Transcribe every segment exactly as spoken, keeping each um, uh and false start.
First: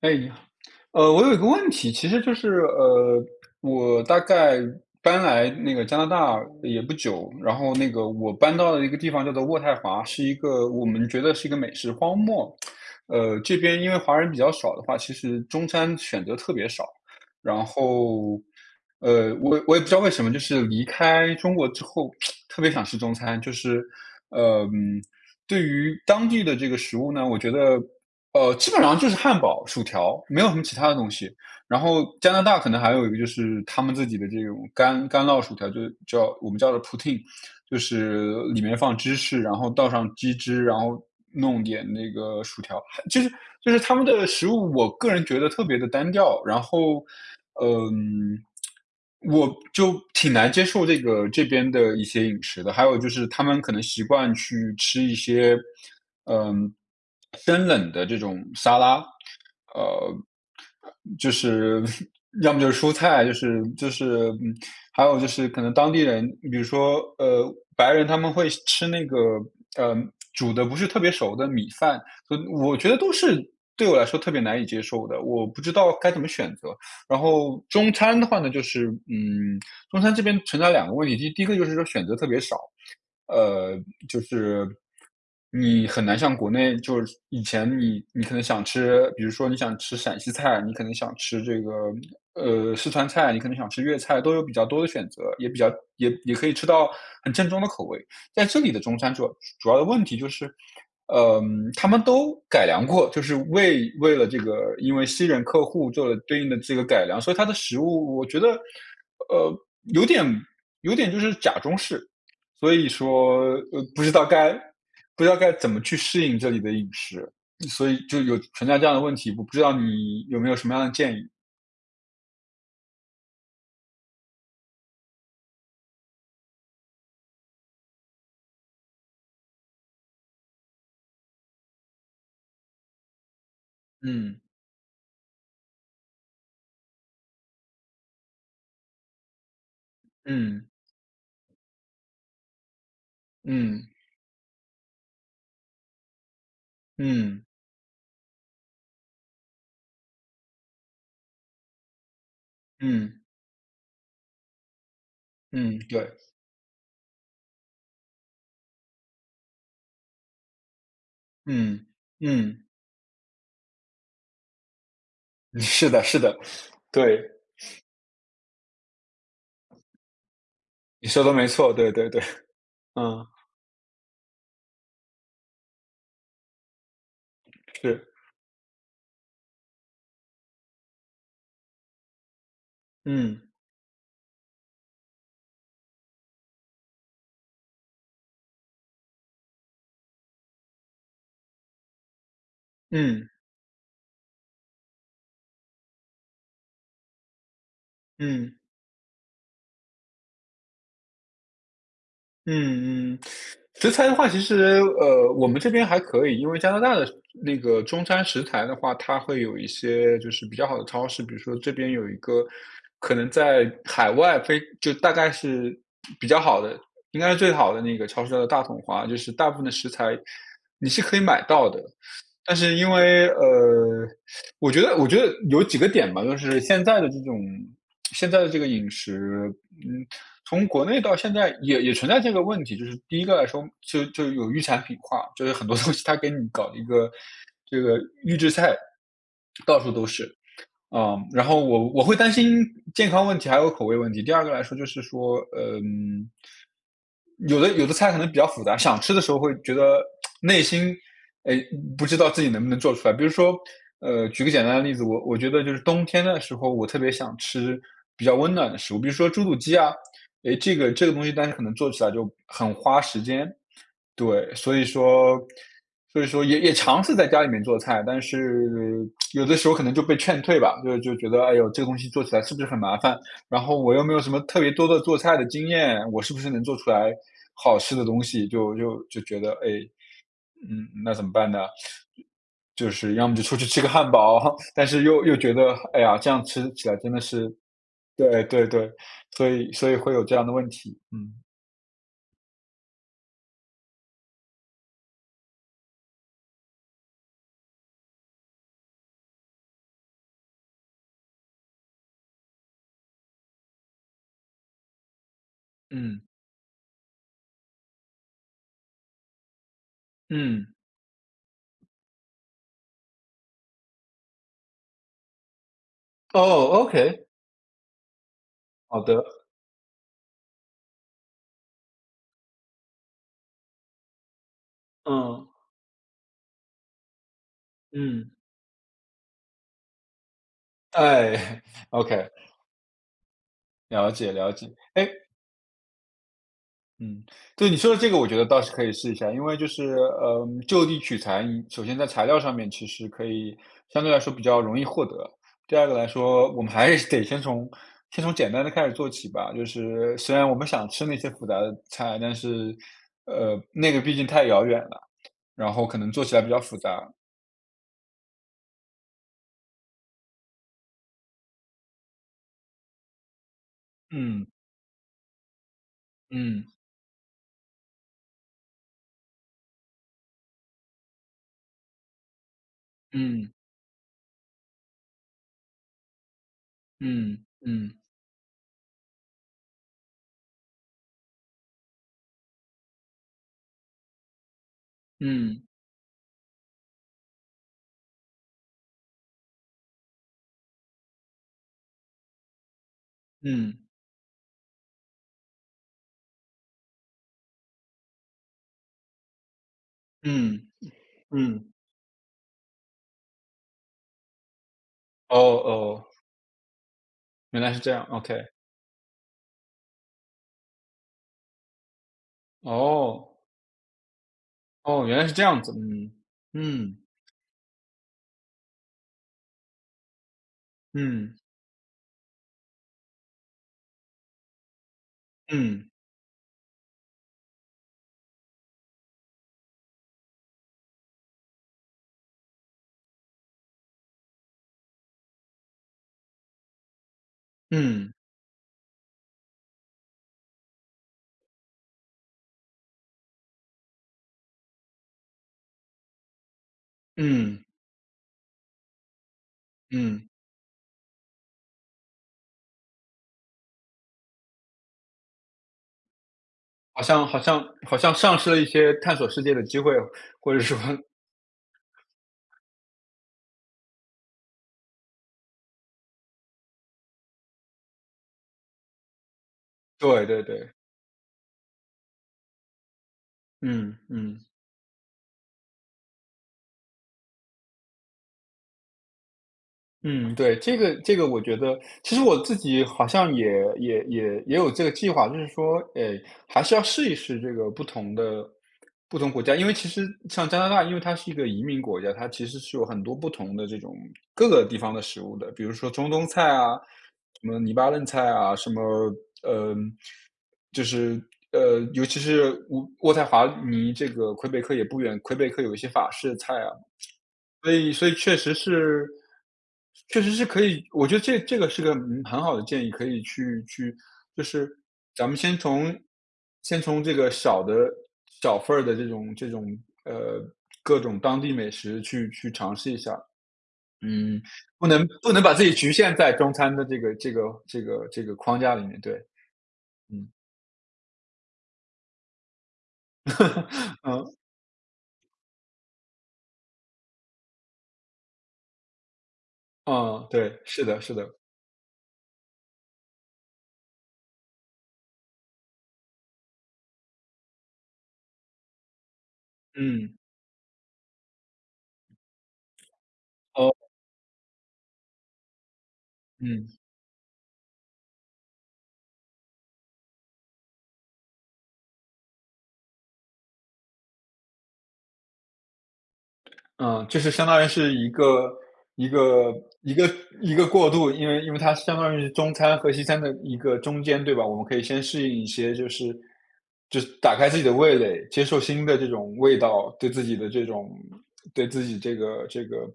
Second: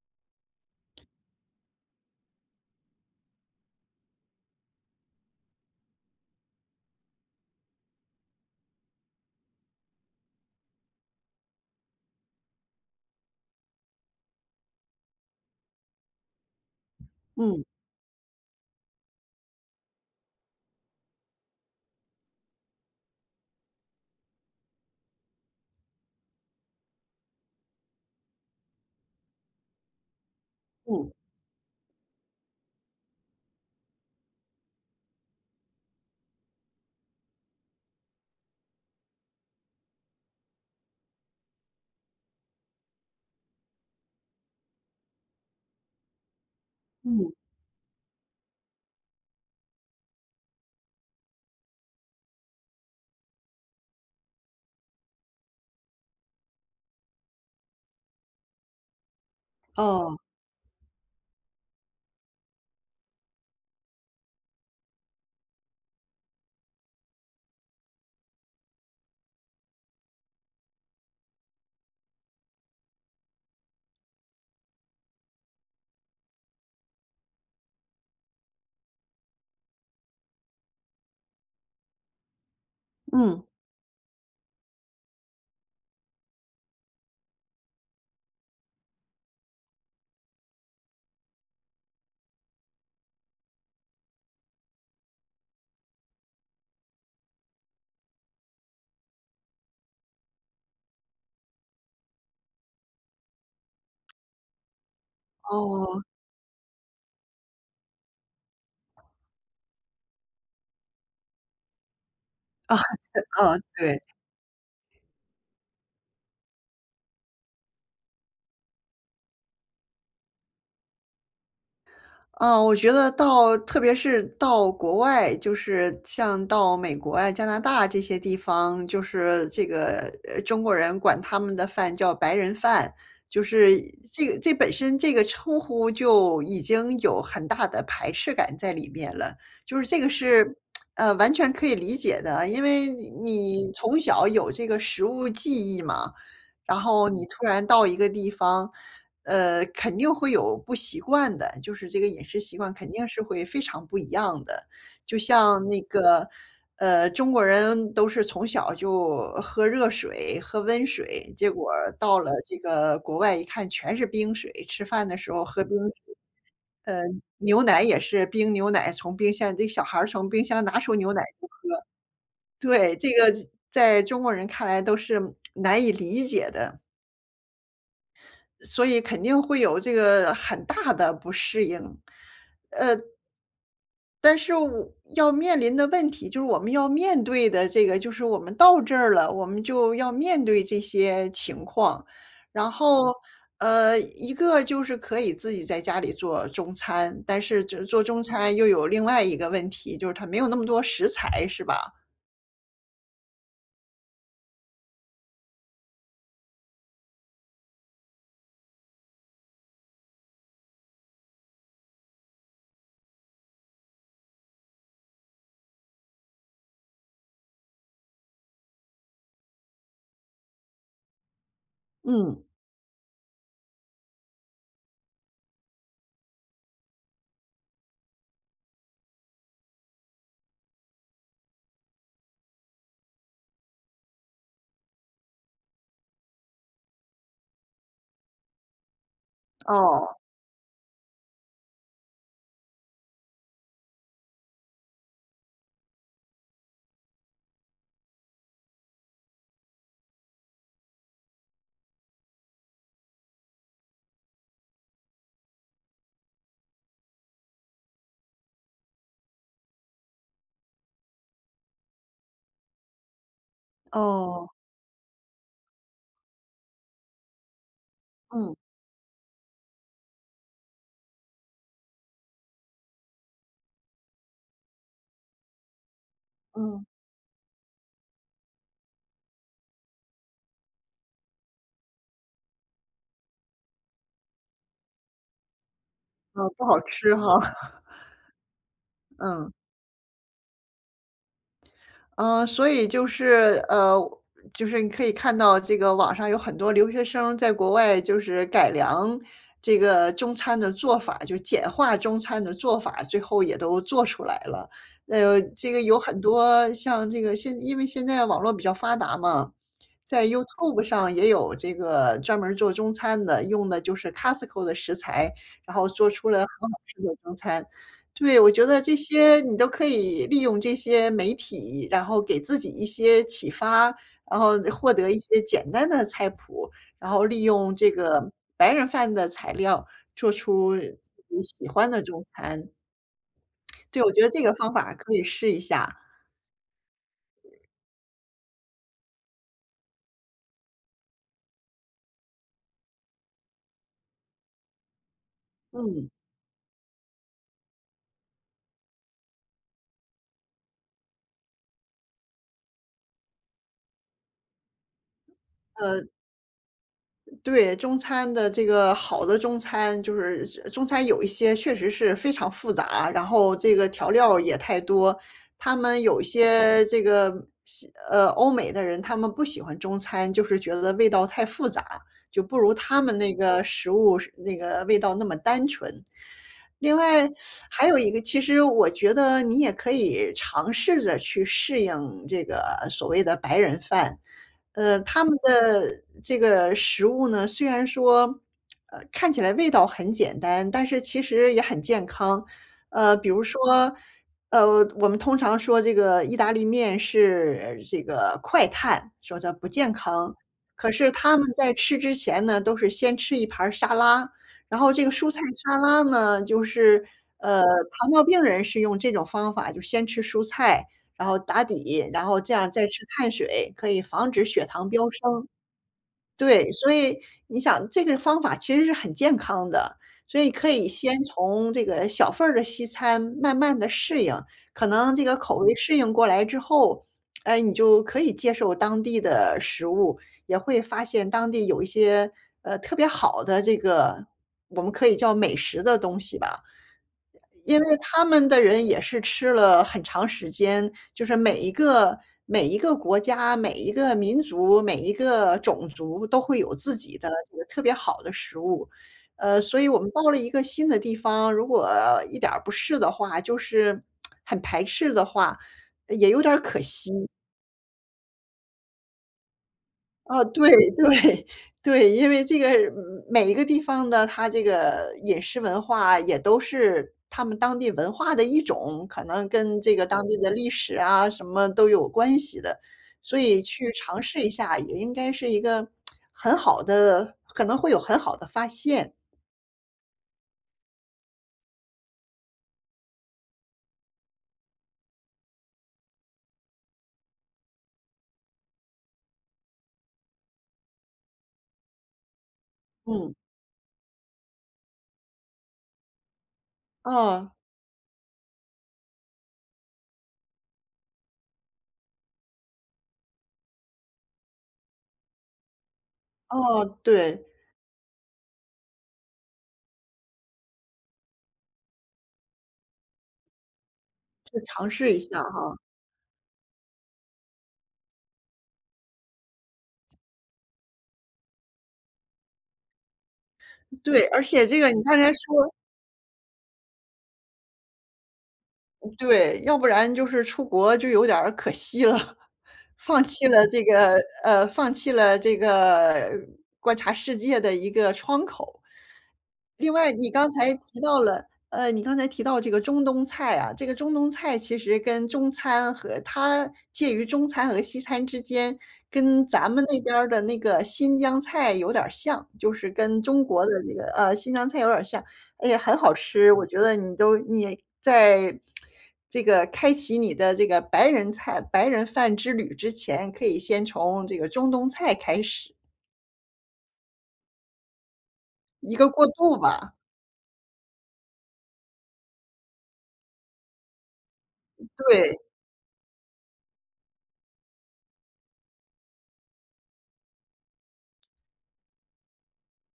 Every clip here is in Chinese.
哎，你好。呃，我有一个问题，其实就是呃，我大概搬来那个加拿大也不久，然后那个我搬到了一个地方叫做渥太华，是一个我们觉得是一个美食荒漠。呃，这边因为华人比较少的话，其实中餐选择特别少。然嗯后，呃，我我也不知道为什么，就是离开中国之后，特别想吃中餐，就是，呃，嗯对于当地的这个食物呢，我觉得呃，基本上就是汉堡、薯条，没有什么其他的嗯东西。然后加拿大可能还有一个就是他们自己的这种干干酪薯条，就是叫我们叫做 poutine，就是里面放芝士，然后倒上鸡汁，然后弄点那个薯条，就是就是他们的食物，我个人觉得特别的单调。然后，嗯，嗯，我就挺难接受这个这边的一些饮食的。还有就是他们可能习惯去吃一些，嗯，生冷的这种沙拉，呃，哦，就是 要么就是蔬菜，就是就是嗯还有就是可能当地人，比如说呃白人他们会吃那个呃煮的不是特别熟的米饭，所以我觉得都是对我来说特别难以接受的，我不知道该怎么选择。然后中餐的话呢，就是嗯，中餐这边存在两个问题，第第一个就是说选择特别少，嗯，呃，就是你很难像国内，就是以前你你可能想吃，比如说你想吃陕西菜，你可能想吃这个呃四川菜，你可能想吃粤菜，都有比较多的选择，也比较也也可以吃到很正宗的口味。在这里的中餐主要主要的问题就是，嗯，呃他们都改良过，就是为为了这个，因为西人客户哦，做了对应的这个改良，所以它的食物我觉得，呃，有点有点就是假中式。所哦，以说哦，呃对。不知道该不知道该怎么去适应这里的饮食，所以就有存在这样的问题，我不知道你有没有什么样的建议？嗯我觉得到特别是到国外，就是像到美国啊、加拿大这些地方，就是这个，呃中国人管他们的饭叫白人饭，就是这个嗯这本身这个称呼就已经有很大的排斥感在里面了，就是这个是，嗯呃，完全可以理解的，因为你嗯从小有这个食物记忆嘛，然后你突嗯然到一个地方呃，肯定会有不习惯的，就是这个饮食习惯肯定嗯是会非常不一样的。就像嗯，那对，个，呃，中国人都是从小就喝热水、喝温水，结果嗯到了这嗯。个国外一看全是冰水，吃饭的时候 嗯，喝冰是的，水是的，对，牛奶也是冰牛奶，从冰箱这小孩儿从冰箱拿出你牛奶，说的没错，对对对。对，这嗯，个在中国人看来都是难以理解的，是，所以肯定会有这个很大的不适应。嗯但是我要面临的问题，就是我们要面对的这个，就是我们到这儿了，我们就要面对这些情况。然后，嗯呃，一个就是可以自己在家里做中餐，但是这做中餐嗯又有另外一个问题，就是它没有那么多食材，是吧？嗯嗯，食材的话，其实呃，我们这边还可以，因为加拿大的那个中餐食材的话，它会有一些就是比较好的超市，比如说这边有一个可能在海外非就大概是比较好的，应该是最好的那个超市叫做大统华，就是大部分的食材你是可以买到的。嗯，但是因为呃，我觉得我觉得有几个点吧，就是现在的这种现在的这个饮食，嗯，从国内到现在也也存在这个问题。就是第一个来说，就就有预产品化，就是很多东西它给你搞一个这个预制菜，到处都哦，是。嗯，然后我我会担心健康问题，还有口味问题。第二个来说就是说，嗯，有的有的菜可能比较复杂，想吃的时候会觉得内心，哎，不知道自己能不能做出来。比如说，呃，举个简单的例子，我我觉得就是冬天的时候，我特别想吃比较温暖的食物，比如说猪肚鸡啊，哎，这个这个东西，但是可能做起来就很花时间。哦，对，所以说所以说也也尝试在家里面做菜，但嗯，是有的时候可能就被劝退吧，就就觉得，哎呦，这个东西做起来是不是很麻烦？然后我又没有什么特别多的做菜的经验，我是不是能做嗯，出来好吃的东西？就就就觉得，哎，嗯，那怎么办呢？就是要么就出去吃个汉堡，但是又又觉得，哎呀，这样哦，不吃好起来真吃的哈，是 对对对。所嗯。以所以会有这样的问题。嗯，嗯，所以就是，呃，就是你可以看到这个网上有很多留学生在国外就是改良这个中餐的做法，就简化中餐的做法，最后也都做出来了。呃，这个有很嗯，多像这个现因为现在网络比较发达嘛，在 嗯，YouTube 上也有这个专门儿做中餐的，用的就是 Costco 的食材，然后做出了哦很好吃的，OK,中餐。对，我觉得这好的。些你都可以利用这些媒体，然后给自己一些启发，然后获得一些嗯简单的菜谱，然后利用这个嗯。白人饭的材料做出自 己哎喜欢的中，OK,餐。对，了我觉得解这个了解。方法哎，可以试一下，嗯，对你说的这个我觉得倒是可以试一下，因为就是，呃，就地取材，你首先在材料上面其实可以相对来说比较容易获得。第二个来嗯。说，我们还是得先从先从简单的开始做起吧，就是虽然我们想吃那些复杂的菜，但是，呃，那个毕竟太遥远了，然后可呃，能做起来比较复杂。对，中餐的这个好的中餐，就是中餐有一些确实是非常复杂，然后这个调料嗯，也太多。他们有一嗯，些这个西呃，欧美的人他们不喜欢中餐，就是觉得味道太复杂，就不如他们那嗯，个食物是那个味道那么单纯。另外嗯，还嗯，有一个，其实我觉得你也可以尝试着去适应这个所谓的白人饭。呃，他们嗯，的这个食物呢，虽然说，呃，看起来味道很简单，但是其实也很健康。呃，比如说，嗯，呃，我们通常说这个意大利面是呃这个快碳，说它不健康。嗯，嗯可是他们在嗯，吃之前呢，都是先吃一盘儿沙拉，然后这个蔬哦菜沙拉哦。呢，就是，呃，原来是这样糖尿病，OK。人是用这种方法，就先吃蔬菜，然后打底，然后这样再吃碳哦，水，可以防止血糖哦，飙原来是这升。样子，嗯，对，所嗯，以你想这个方法其实是很健康的，所以可以先嗯，从这个小份儿的西餐慢慢的适应，可能这个口味嗯，适应过来之后，哎，你就可以接受当地的食物，也会发现当地有一些，呃，特别好的这个我们可以叫美食的东西吧。因为嗯，他们的人也是吃了很长时间，就是每一个每一个国家、每一个民族、每一个种族都会有自己的这嗯，个特别好的食物，呃，所以我们嗯。到了一个新的地方，如果一点儿不试的话，就是很排斥的话，也有点儿可好惜。像好像好像丧失了一些探索世界的机会，哦，或者对说 对对，因为这个，嗯每一个地方的它这个饮食文化也都是他们当地文化的一种，可能跟这个对当地对的历对，史啊什么都有关系的，所以去嗯，尝试嗯。一下也应该是一个很好的可能会有很好的发现。嗯，对，这个这个我觉得，其实我自己好像也也也也有这个计划，就是说，诶，还是要试一试这个不同的不同国家。因为其实像加拿大，因为它是一个移民国家，它其实是有很多不嗯，同的这种各个地方的食物的，比如说中东菜啊，什哦，么黎巴嫩菜啊，什么呃，就是呃，尤其是渥渥太华离这个魁北克也不远，魁北克有一些法式菜啊。哦，对，所以所以确实是确实是可以，我觉得这这个是个，嗯，很好的建议，可以去去就就是尝试一咱们下先哈。从先从这个小的小份儿的这种这种，呃，各种当地美食去去尝试一下。对，嗯，而且这不个你能刚才不能把自说己局限在中餐的这个这个这个这个框架里面，对。对，要不然就嗯，是出国就有点儿可惜了，放弃了这个嗯，呃，放弃了这个观察世界的一个窗口。另外，嗯，你刚对，才是提的是到的。了，呃，你刚才提到这个中东菜啊，这个中东菜其实跟中餐和它介于中餐和西餐之间，跟咱们那边嗯，儿的那个新疆菜有点儿像，就是跟中国的哦，这个呃新疆菜有点儿像，哎呀，很好吃。我嗯。觉得你都你在这个开启你的这个白人菜白人饭之旅之前，可以先从这个中东菜开始，嗯，就是相当于是一个一个一过个渡一吧。个一个过渡，因为因为它相当于是中餐和西餐的一个中间，对吧？我们可以先适对。应一些，就是就是打开自己的味蕾，接受新的这种味道，对自己的这种对自己这个这个，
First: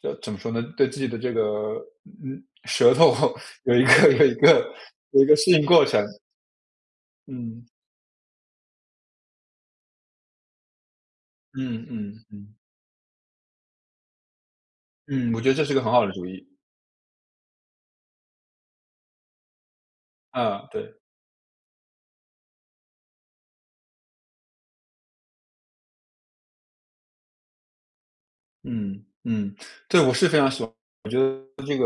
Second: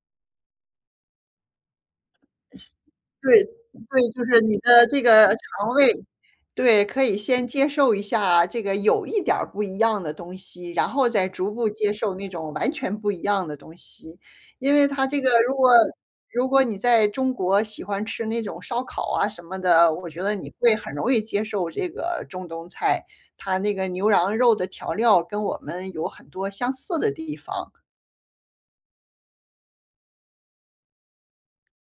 这怎么说呢？对自己的这个嗯舌头 对，有一个对，就有一是你个的这有一个个适应肠过胃程。对，可以先嗯接受一下这个有一点儿不一样的东西，然后再逐步嗯接受嗯那种嗯完全不一样的东西。因为它这个嗯，我觉得如这果是个很好的主意。如果你在中国喜欢吃那种烧烤啊什么的，我觉得你啊，会很对，容易接受这个中东菜，它那个牛羊肉的调料跟我们有很多相似的地方。嗯嗯。对，我是非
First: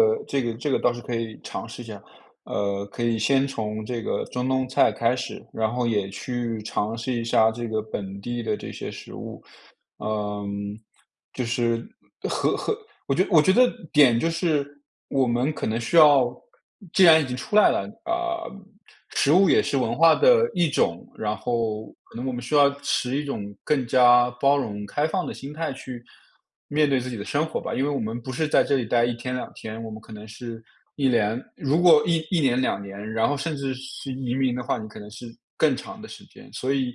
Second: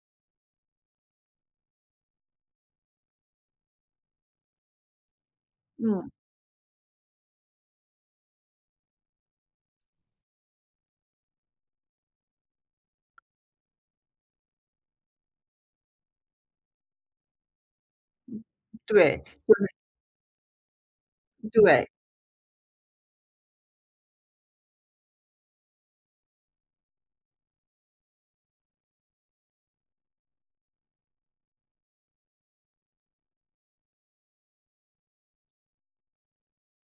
个这个这个倒是可以尝试一下，呃，可以先从这个中东菜开始，然后也嗯，去尝试一下这个本地的这些食物。嗯，就是和和我觉我觉得点就是我们可能需要，既然已经出来了，啊、对，食物也是文化的一种，然后对，可能我们需要持一种更加包容、开放的心态去面对自己的生活吧。因为我们不是在这里待一天两天，我们可能是一年，如果一一年两年，然后甚至是移民的话，你可能是更长的时间。所以，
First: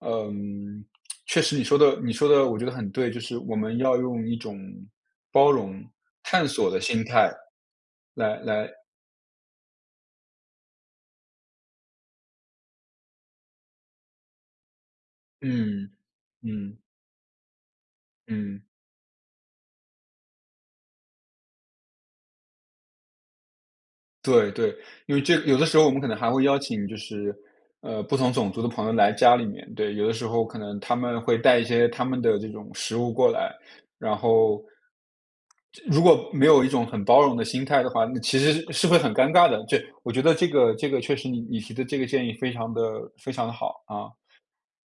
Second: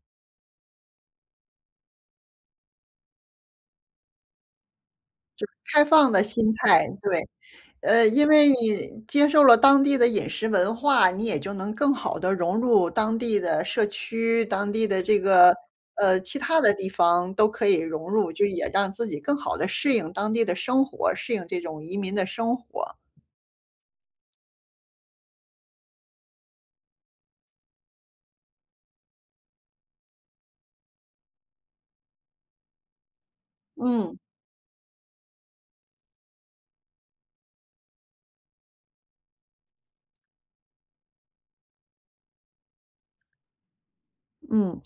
嗯，确实，你说的你说的我觉得很对，就是我们要用一种包容、开放的探心索的态，心对。态呃，因来为来你接受了当地的饮食文化，你也就能更好的融入当地的社区，当地的这个嗯，呃，其他的嗯，地方都可以融入，就嗯，也让自己更好的适应当地的生活，适应这种移民的生活。对对。因为这有的时候我们可能还会邀请就是，呃，不同种族的朋友来家里面，对，有的时候可能他们会带一些他们的这种食物过来，然嗯，后如果没有一种很包容的心态的话，那其实是会很尴尬的。这我觉得这个这个确实你你提的这个建议非常的非常的好，啊。嗯，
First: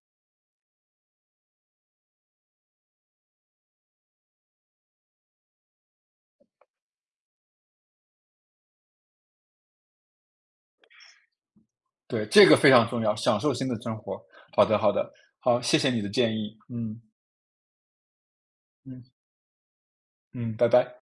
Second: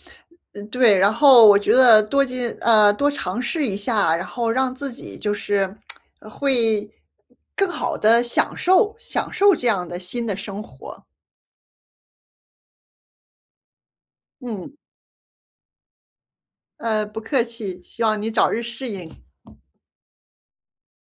呃对，然后我觉得多进呃，多尝试一下，然后让自己就是呃会更好的享受享受这样的新的生活，对，这个非常重要，享受新的生活。好嗯。的，好的，好，谢谢你的建议。嗯，呃，不客气，希望你早日适嗯，应。嗯，拜拜。